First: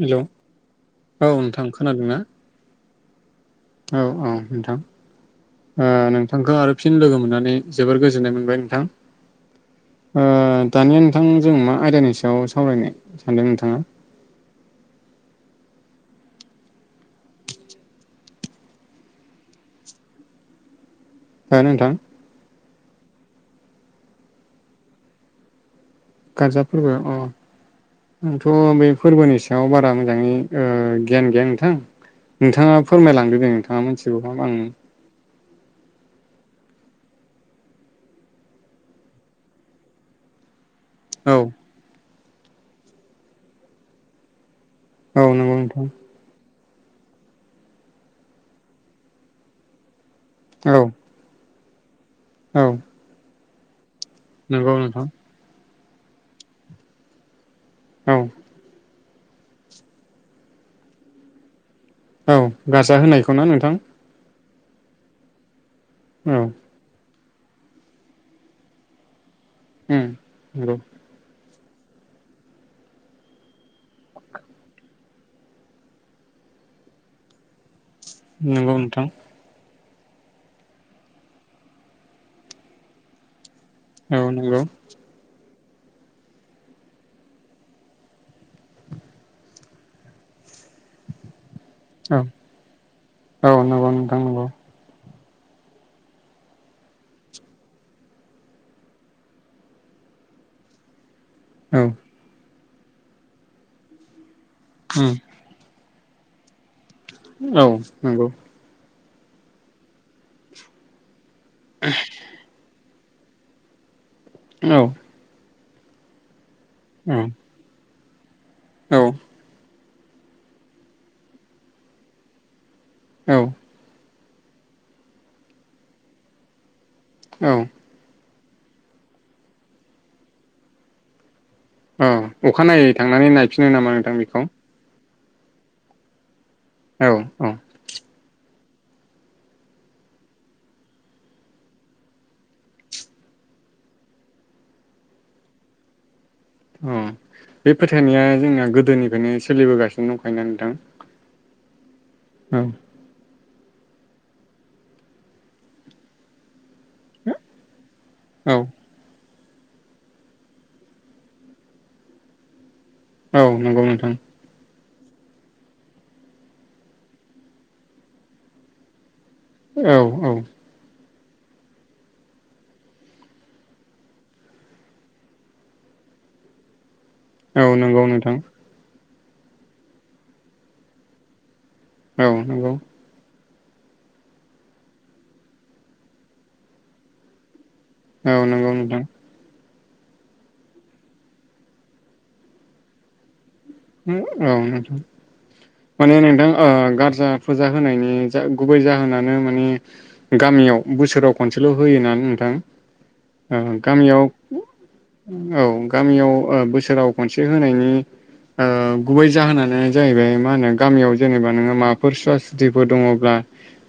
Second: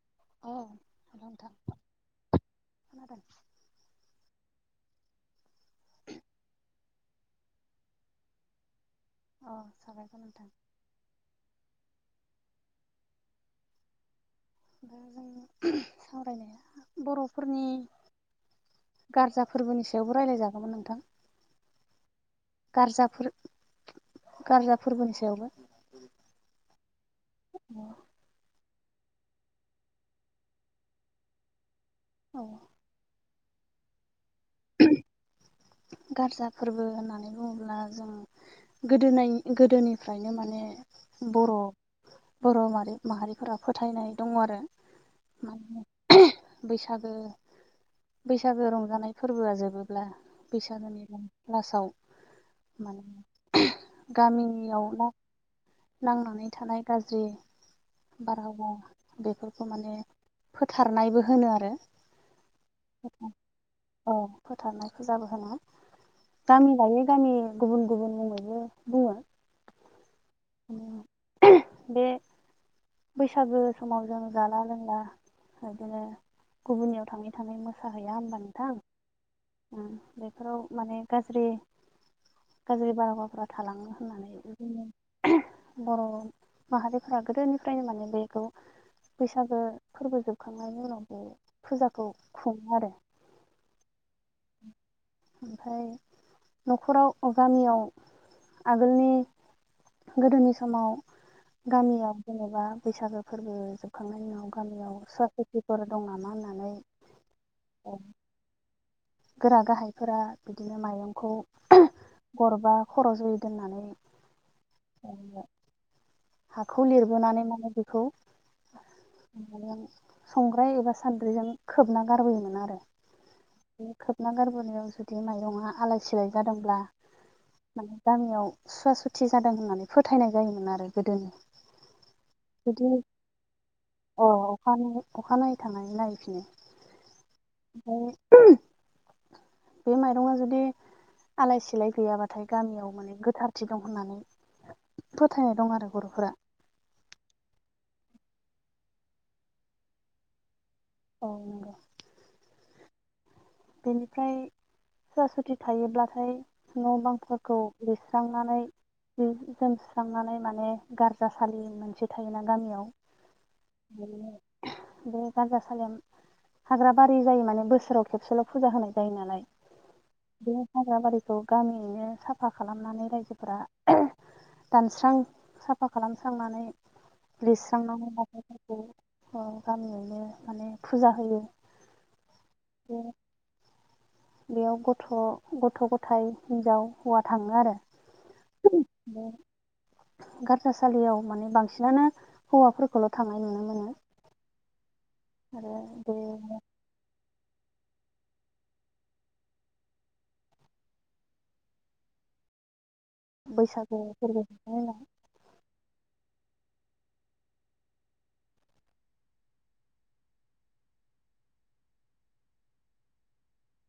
Hello अ hello औ नोंथां खोनादोंना खोनादों औ औ नोंथां ओ नोंथांखौ आरो फिन लोगो मोननानै जोबोर गोजोननाय मोनबाय अ साबायखर नोंथां नोंथां दानिया नोंथां जों मा आयदानि बेयाव सावरायनो सानदों नोंथाङा दा जों सावरायनाया बर'फोरनि गारजा फोरबोनि सायावबो रायज्लायजागौमोन नोंथां हो नोंथां गारजाफोर गारजा फोरबोनि सायावबो गारजाफोरबो अ आंथ' बे फोरबोनि सायाव बारा मोजाङै गियान गैया नोंथां औ नोंथाङा फोरमायलां नोंथाङा मिथिगौ [unintelligible] गारजा फोरबो होननानै बुङोब्ला जों गोदोनाय गोदोनिफ्रायनो माने औ बर' बर' माहारिफोरा फोथायनाय दङ आरो औ नंगौ माने नोंथां बैसागो बैसागो रंजानाय फोरबोआ जोबोब्ला औ बैसागोनि लासाव औ माने नंगौ गामिनियाव नोंथां ना नांनानै थानाय गाज्रि औ बारहावाव बेफोरखौ माने फोथारनायबो होनो आरो औ गारजा होनायखौ ना नोंथां औ फोथारनाय फुजाबो होनो औ गामि गायै गामि गुबुन गुबुन मुङैबो बुङो उम नंगौ बे बैसागो समाव जों जाला लोंला इदिनो गुबुननियाव थाङै थानाय मो- साहैया होमबा नोंथां उम बेफोराव माने गाज्रि गाज्रि बारहावफ्रा थालाङो औ होननानै नंगौ इदिनो बर' माहारिफोरा गोदोनिफ्रायनो माने बेखौ बैसागो फोरबो जोबखांनायनि उनाव बे फुजाखौ औ खुङो आरो औ नोंगौ नोंथां नोंगौ ओमफ्राय न'खराव गामियाव आगोलनि गोदोनि समाव औ गामियाव जेनेबा बैसागो फोरबो जोबखांनायनि उनाव औ गामियाव सुवा खुतिफोर दं नामा होननानै औ नंगौ गोरा गाहायफोरा बिदिनो माइरंखौ गरबा खर' जयै दोननानै [inaudible] औ हाखौ औ लिरबोनानै माने बेखौ आं संग्राय एबा सान्द्रिजों खोबना गारबोयोमोन आरो औ बे खोबना गारबोनायाव जुदि माइरंआ आलाय सिलाय जादोंब्ला औ माने गामियाव सुवा सुथि जादों होननानै फोथायनाय जायोमोन आरो गोदोनि उम बिदि अखानायै थांनानै नायफिनो नामा नोंथां बेखौ अखानायनायै थांनाय नायैफिनो औ औ ओमफ्राय बे माइरंआ जुदि आलाय सिलाय गैयाबाथाय गामियाव माने गोथारथि दं होननानै फोथायनाय दं आरो ब'रफोरा अ बे फोथायनाया जोंनिया गोदोनिफ्रायनो सोलिबोगासिनो दंखायोना नोंथां औ नंगौ [inaudible] बेनिफ्राय सवा सुथि थायोब्लाथाय न' बांफोरखौ औ लिरस्रांनानै जि जोमसुस्रांनानै माने गारजासाालि मोनसे थायोना गामियाव औ नंगौ नोंथां बे गारजासालियाव हाग्रा बारि जायो माने बोसोराव खेबसेल' फुजा होनाय जायो नालाय औ औ बे हाग्राबारिखौ गामियैनो साफा खालामनानै रायजोफोरा दानस्रां साफा खालामस्रांनानै औ नंगौ लिरस्रांनांगौ नोंथां [unintelligible] गामियावनो माने फुजा होयो औ नंगौ बे बेयाव गथ' गथ' गथायाइ हिन्जाव हौवा थाङो आरो औ नंगौ नोंथां बे गारजासालियाव माने बांसिनानो हौवाफोरखौल' थाङो आरो [unintelligible] बे माने नोंथां ओ गारजा फुजा होनायनि जा गुबै जाहोनानो माने गामियाव बोसोराव खनसेल' होयोनानै नों- थां ओ बैसागु गामियाव फोरबो जोबनायनि उनाव औ गामियाव ओ बोसोराव खनसे होनायनि ओ गुबै जाहोनानो जाहैबाय मा होनो गामियाव जेनेबा नोङो माबाफोर सुवा सुथिफोर दङब्ला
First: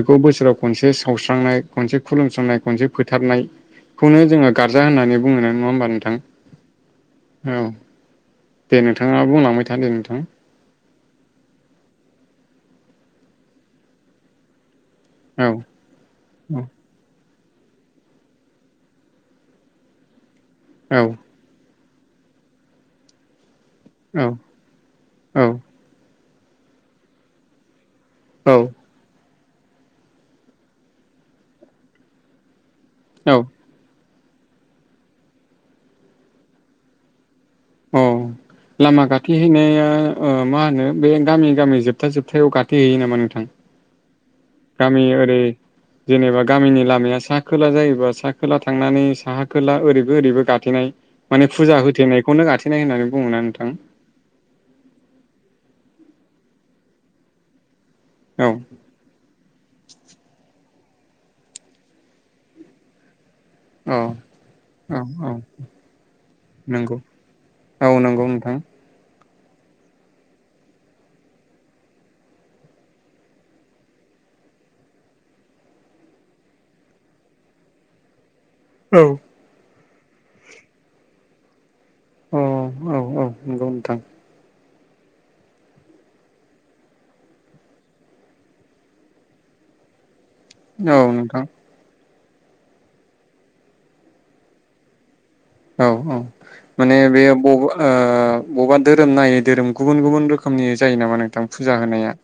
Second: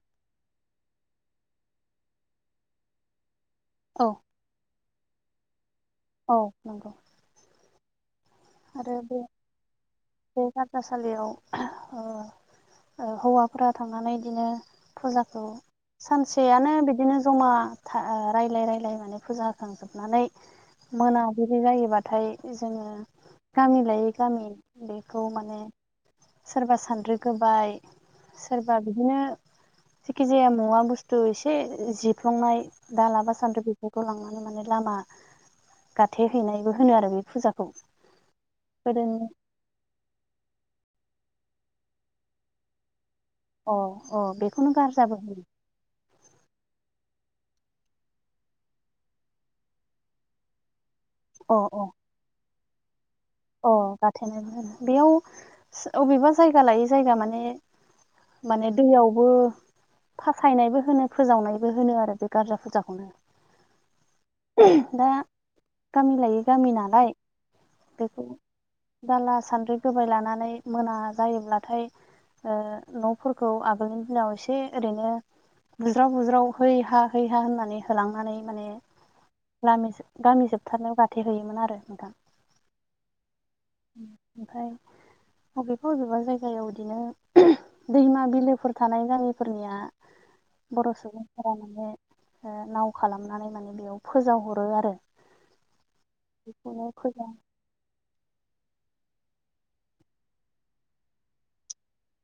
बेखौ बोसोराव खनसे सावस्रांनाय खनसे खुलुमस्रांनाय खनसे फोथारनाय औ खौनो जोङो गार्जा होननानै बुङो ना नङा होनबा नोंथां? औ नंगौ औ दे आरो बे नोंथाङा बुंलां बे हान्थासालियाव अ'ओ ओ हौवाफोरा थांनानै बिदिनो फुजाखौ औ सानसेयानो बिदिनो ज'मा था ओ रायलाय रायलाय माने फुजा होखांजोबनानै औ मोनाबिलि जायोबा थाय जोङो गामि लायै गामि बेखौ औ माने सोरबा सान्द्रि गोबाय औ सोरबा बिदिनो जिखि जाया मुवा बुस्थु एसे जिफ्लंनाय दाला औ बा सान्द्रि गलांनानै माने लामा गाथे हैनायबो होनो आरो बे फुजाखौ अ' लामा गोदोनि गाथेहैनाया अ' मा होनो बे गामि गामि जोबथा जोबथायाव गाथो हैयो नामा नोंथां? अ' अ' बेखौनो गामि गारजाबो ओरै बुङो जेनेबा गामिनि लामाया साहा खोला जायोबा साहा खोला थांनानै साहा खोला ओरैबो ओरैबो गाथेनाय माने अ फुजा अ होथेनायखौनो गाथेनाय होननानै बुङोना नोंथां अ' गाथेनाय बुङो बेयाव अबेबा जायगा लायै जायगा माने औ माने दैयावबो फाक्रायनायबो होनो फोजावनायबो होनो आरो बे गारजा औ फुजाखौनो। औ दा औ गामि लायै गामि नंगौ नालाय औ बेखौ नंगौ नोंथां। दाला सान्द्रि गोबाय लानानै मोना जायोब्लाथाय ओ न'फोरखौ आगोलनि दिनाव एसे ओरैनो बुज्राव बुज्राव है हा है हा होननानै होलांनानै माने औ गामि गामि जोबथारनायाव गाथेहयोमोन आरो नोंथां। औ औ औ नंगौ नोंथां उम ओमफ्राय बबेबा बबेबा जायगायाव बिदिनो दैमा बिलोफोर थानाय गामिफोरनिया बर' औ नोंथां सुबुंफोरा माने ओ नाव खालामनानै माने बेयाव फोजावहरो आरो औ औ बेखौनो माने बे फोजा ब ओ बबेबा धोरोम नायै धोरोम गुबुन गुबुन रोखोमनि जायो नामा नोंथां फुजा होनाया?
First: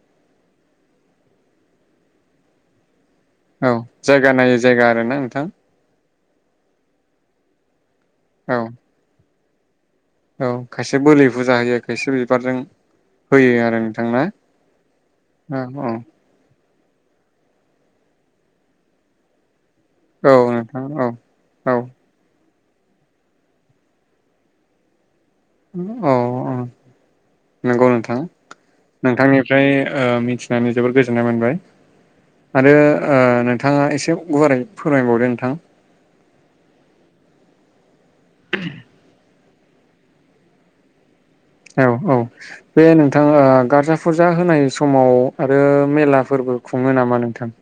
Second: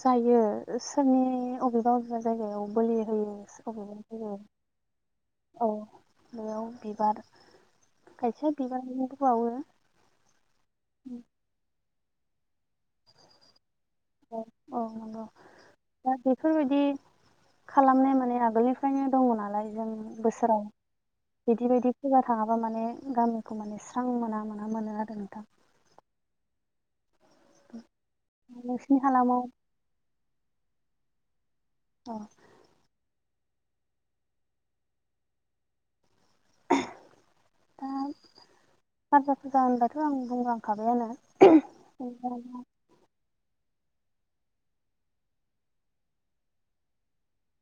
जायो सोरनि बबेबा बबेबा जायगायाव बोलि होयो औ अबेबा जायगा जायगायाव नायै जायगा आरोना नोंथां? औ बेयाव बिबार खायसे औ बिबारनिबो बावो। औ खायसे बोलि फुजा होयो खायसे बिबारजों होयो आरो। नोंथां ना औ औ नंगौ औ औ दा बेफोरबाय दि खालामनाय माने आगोलनिफ्रायनो दङ नालाय जों औ बोसोराव नोंथां औ औ बिदि बायदि फुजा थाङाब्ला माबा माने गामिखौ माने स्रां मोना मोना मोनो आरो नोंथां। औ औ। नंगौ नोंथां नोंसिनि हालामाव नोंथांनिफ्राय ओ मिथिनानै जोबोद गोजोननाय मोनबाय। औ आरो ओ नोंथाङा एसे गुवारै फोरमायबावदो नोंथां? दा गारजा फुजा होनब्लाथ' आं बुंलांखाबायानो औ औ बे नोंथाङा गारजा फुरजा होनाय समाव आरो मेलाफोरबो खुङो नामा नोंथां?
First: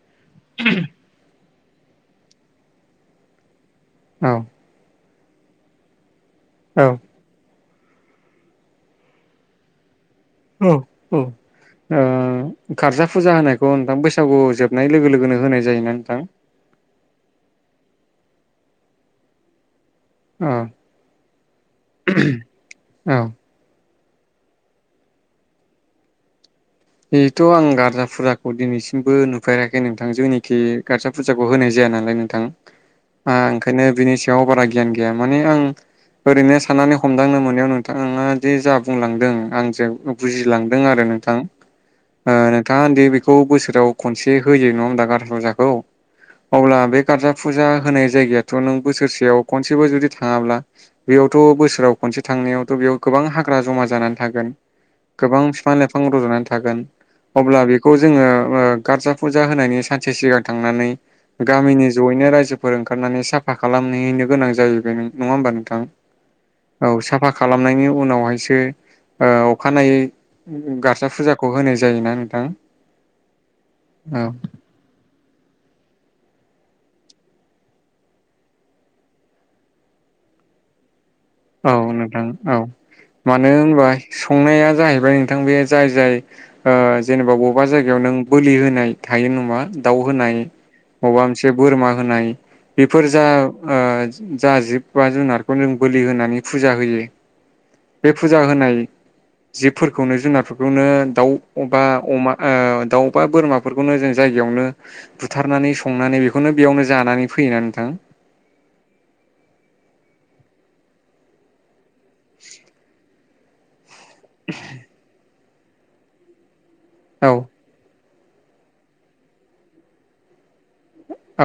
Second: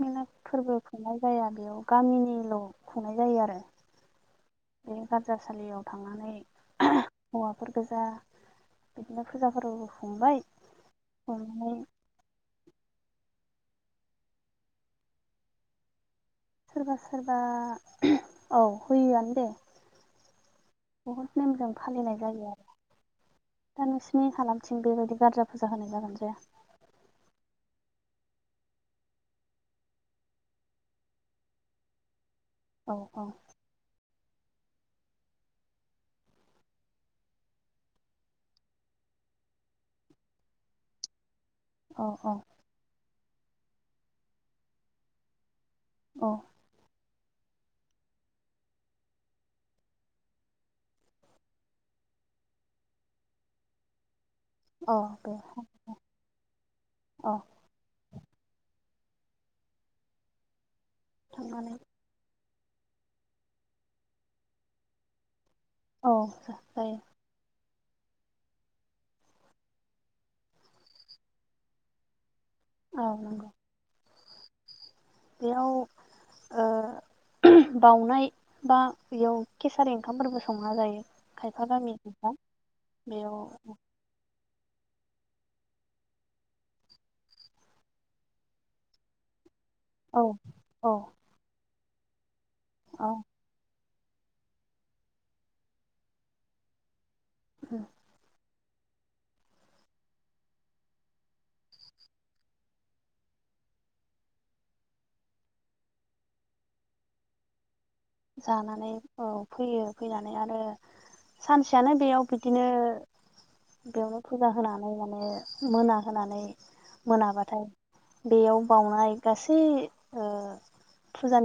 मेला फोरबो खुंनाय जाया बेयाव गामिनिल' खुंनाय जायो आरो। औ बे गारजासालियाव थांनानै औ फोरगोजा बिदिनो फुजाफोर औ औ ओ गारजा फुजा होनाय बेखौ नोंथां बैसागु जोबनाय लोगो लोगोनो होनाय जायोना नोंथां? सोरबा सोरबा औ होयोआनो दे। औ बहुद नेमजों फालिनाय जायो आरो। औ दा नोंसिनि हालामथिं बेबायदि गारजा फुजा होनाय जागोन जाया? बेथ' आं गारजा फुजाखौ दिनैसिमबो नुफेराखै नोंथां जोंनिखि गार्जा फुजाखौ होनाय जाया। [unintelligible] ओ नोंथां औ औ ओंखायनो बिनि सायाव बारा गियान गैया माने आं ओरैनो साननानै हमदांनो मोननायाव नोंथाङा दि जा बुंलांदों आं जे बुजिलांदों आरो। नोंथां औ ओ औ नोंथाङा ओन्दि बेखौ बोसोराव खनसे होयो नङा होमबा गारजा फुजाखौ? औ आब्ला बे गार्जा फुजा होनाय जायगायाथ' नों बोसोरसेयाव खनसेबो जुदि थाङाब्ला बेयावथ' बोसोराव खन से थांनायावथ' बेयाव गोबां हाग्रा जमा जानानै थागोन औ बे गोबां फिफां लाइफां रज'नानै थागोन औ अब्ला बिखौ जोङो ओ गारजा फुजा होनायनि सानसे सिगां थांनानै थांनानै गामिनि ज'यैनो रायजो फोर ओंखारनानै साफा खालामनिनो गोनां जाहैबाय नङा होमबा नोंथां औ जायो औ साफा खालाम नायनि उनावहायसो अ अखानायै गारजा फुजाख खौ होनाय जायोना नोंथां? औ नंगौ। औ। बेयाव ओ बाउनाय बा बेयाव केसारि ओंखामफोरबो संना जायो। खायफा औ गामि नोंथां खायफा औ बेयाव मानो होनबा संनाया जाहैबाय नोंथां बे जाय जाय ओ जेनेबा बबबा जायगायाव नों बोलि होनाय थायो। नोमा दाव औ होनाय औ माबा मोनसे बोरमा होनाय बेफोर औ जा ओ जा जिब बा जुनारखौनो जों बोलि होनानै फुजा होयो बे फुजा होनाय बे जिबफोरखौनो जुनारफोरखौनो दाउ बा अमा ओ दाउ बा बोरमाफोरखौनो जों जायगा यावनो बुथारनानै संनानै बेखौनो बेयावनो जानानै फैयोना नोंथां? जानानै औ फैयो फैनानै आरो सानस जानो बेयाव बिदिनो बेयावनो फुजा होनानै माने मोना होनानै औ मोनाबाथाय बेयाव बावनाय गासै ओ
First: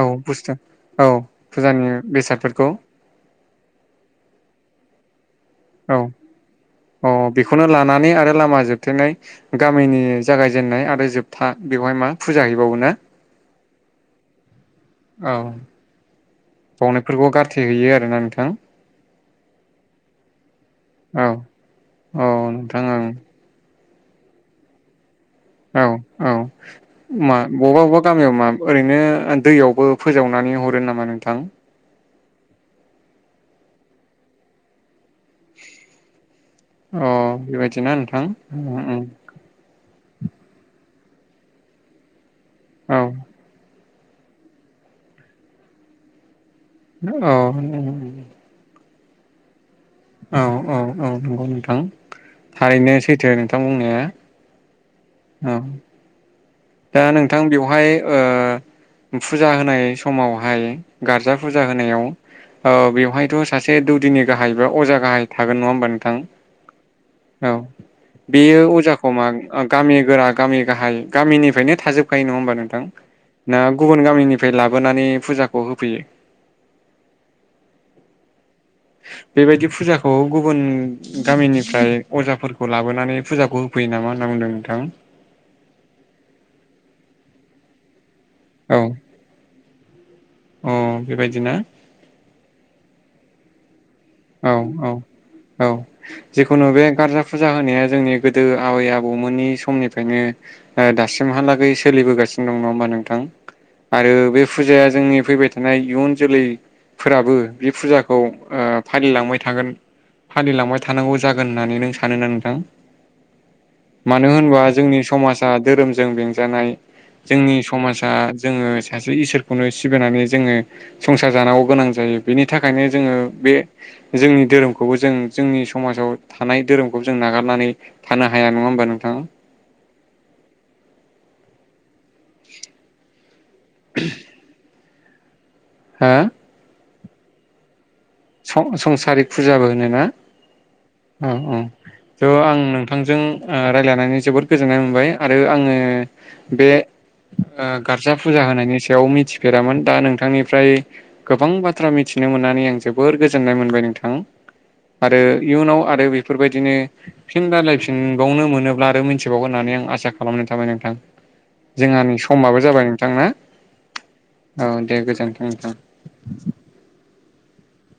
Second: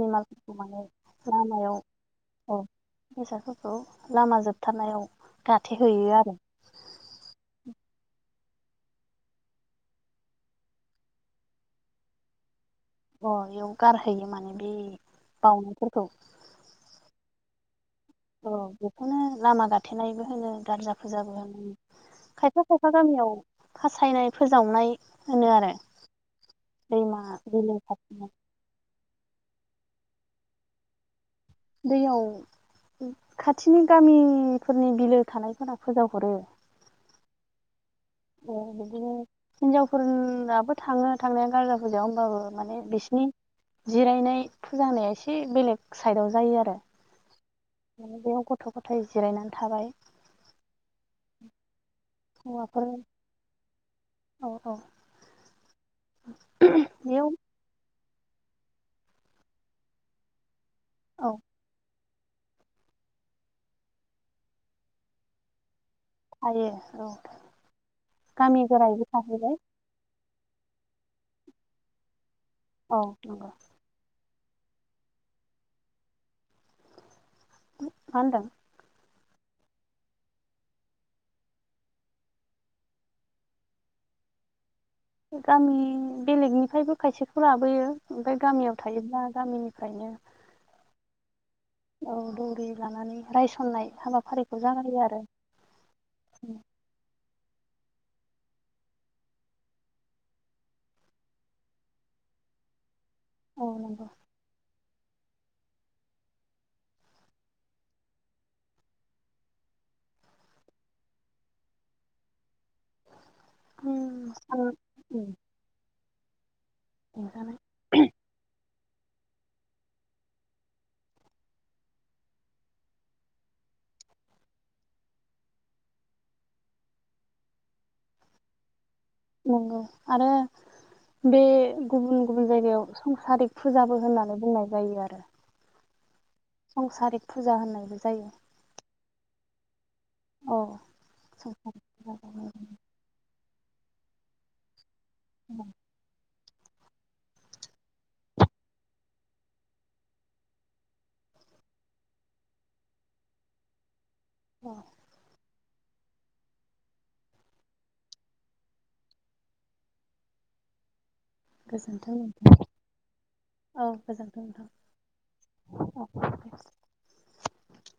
औ मालफोरखौ बुस्थु माने औ लामायाव फुजानि औ बेसादफोरखौ बेसादफोरखौ लामा जोबथारनायाव गाथेहैयो आरो। खौनो लानानै आरो लामा जोबथेनाय गामिनि जागायजेननाय आरो जोबथा बेवहाय मा फुजा हैयो। अ एयाउ गारहैयो माने बे औ बावनायफोरखौ बावनायफोरखौ गारथे हैैयो आरोना नोंथां? औ बेखौनो लामा गाथेनायबो होनो गारजा औ फुजाबो होनो औ खायफा नोंथां खायफा गामियाव फासायनाय फोजावनाय होनो आरो औ औ दैमा मा बिलो बबा बबा खाथिनि गामियाव मा ओरैनो दैयावबो फोजावनानै हरो नामा नोंथां? दैयाव खाथिनि गामिफोरनि बिलो थानायफोरा फोजावहरो। अ बेबायदिना नों अ बिदिनो थाङो थांनाया गारजा फुजायाव होमबाबो माने औ बिसिनि जिरायनाय फुजा होननाया एसे बेलेग साइदाव जायो आरो। औ। ओमफ्राय जिरायनानै थाबाय। औ औ औ नंगौ नोंथां हौवाफोर थारैनो सैथो नोंथां बुंनाया। औ औ। औ। दा बेयाव नोंथां बेवहाय ओ फुजा होनाय समावहाय औ गारजा फुजा होनायाव औ बेवहायथ' सासे दौदिनि गाहाय बा अजा गाहाइ थागोन नङा होमबा नो थां औ बेयो गामि गोरायबो अजाखौ मा थाहैबाय आ गामि गोरा गामि गाहाइ गामिनिफ्रायनो थाजोबखायो नङा होनबा नोंथां, औ नंगौ मा ना गुबन गामिनि फ्राय लाबोनानै फुजाखौ होफैयो? मा होनदों? बेबायदि फुजाखौ गुबुन गामिनिफ्राय अजाफोरखौ लाबोनानै फुजाखौ होफैयो ना मा होनना बुंदों नोंथां? गामि बेलेगनिफ्रायबो खायसेखौ लाबोयो ओमफ्राय गामियाव औ थायोब्ला गामिनि फ्रायनो अ बेबायदिना औ दौरि लानानै रायसननाय औ हाबाफारिखौ औ जागायो आरो औ जिखुनु बे गारजा फुजा होनाया जोंनि गोदो आबै आबौमोननि समनिफ्रायनो दा-दासिमहालागै सोलिबोगा सिनो दं नङा होनबा नोंथां? औ नंगौ आरो बे फुजाया जोंनि फैबाय थानाय इयुन जोलैफोराबो बे फुजाखौ ओ फालिलांबाय थागोन फालिलांबाय थानांगौ जागोन होननानै नों सानो ना नोंथां? मानो उम होनबा सान जोंनि समासा धोरोमजों बेंजानाय उम जोंनि समाजा जोङो सासे इसोरखौनो सिबिनानै जोङो संसार जानांगौ गोनां जायो, बेनि थाखायनो जोङो बे जोंनि धोरोमखौबो जों जोंनि समाजाव थानाय धोरोमखौबो जों नागारनानै थानो हाया नङा होमबा नों नंगौ आरो बे गुबुन गुबुन जायगायाव संसारिक फुजाबो होननानै बुंनाय जायो आरो। हो? संसारिक फुजा होननायबो जायो सं-संसारिक फुजाबो होनोना? औ औ औ संसार थ' जानाय आं नोंथांजों ओ रायलायनानै जोबोद गोजोननाय मोनबाय आरो आङो बे ओ गारजा फुजा होनायनि सायाव मिथिफेरामोन दा नोंथांनिफ्राय गोबां बाथ्रा मिथिनो मोननानै आं जोबोर गोजोन्नाय मोनबाय नोंथां औ आरो इयुनाव आरो बेफोरबायदिनो फिन रायलायफिनबावनो मोनोब्ला आरो मिथिबावगोन होननानै आं आसा खालामनानै थाबाय नोंथां जोंहानि गोजोनथों नोंथां समाबो जाबाय नोंथां ना? औ गोजोनथों औ नोंथां दे गोजोनथों नोंथां। औ दे [inaudible]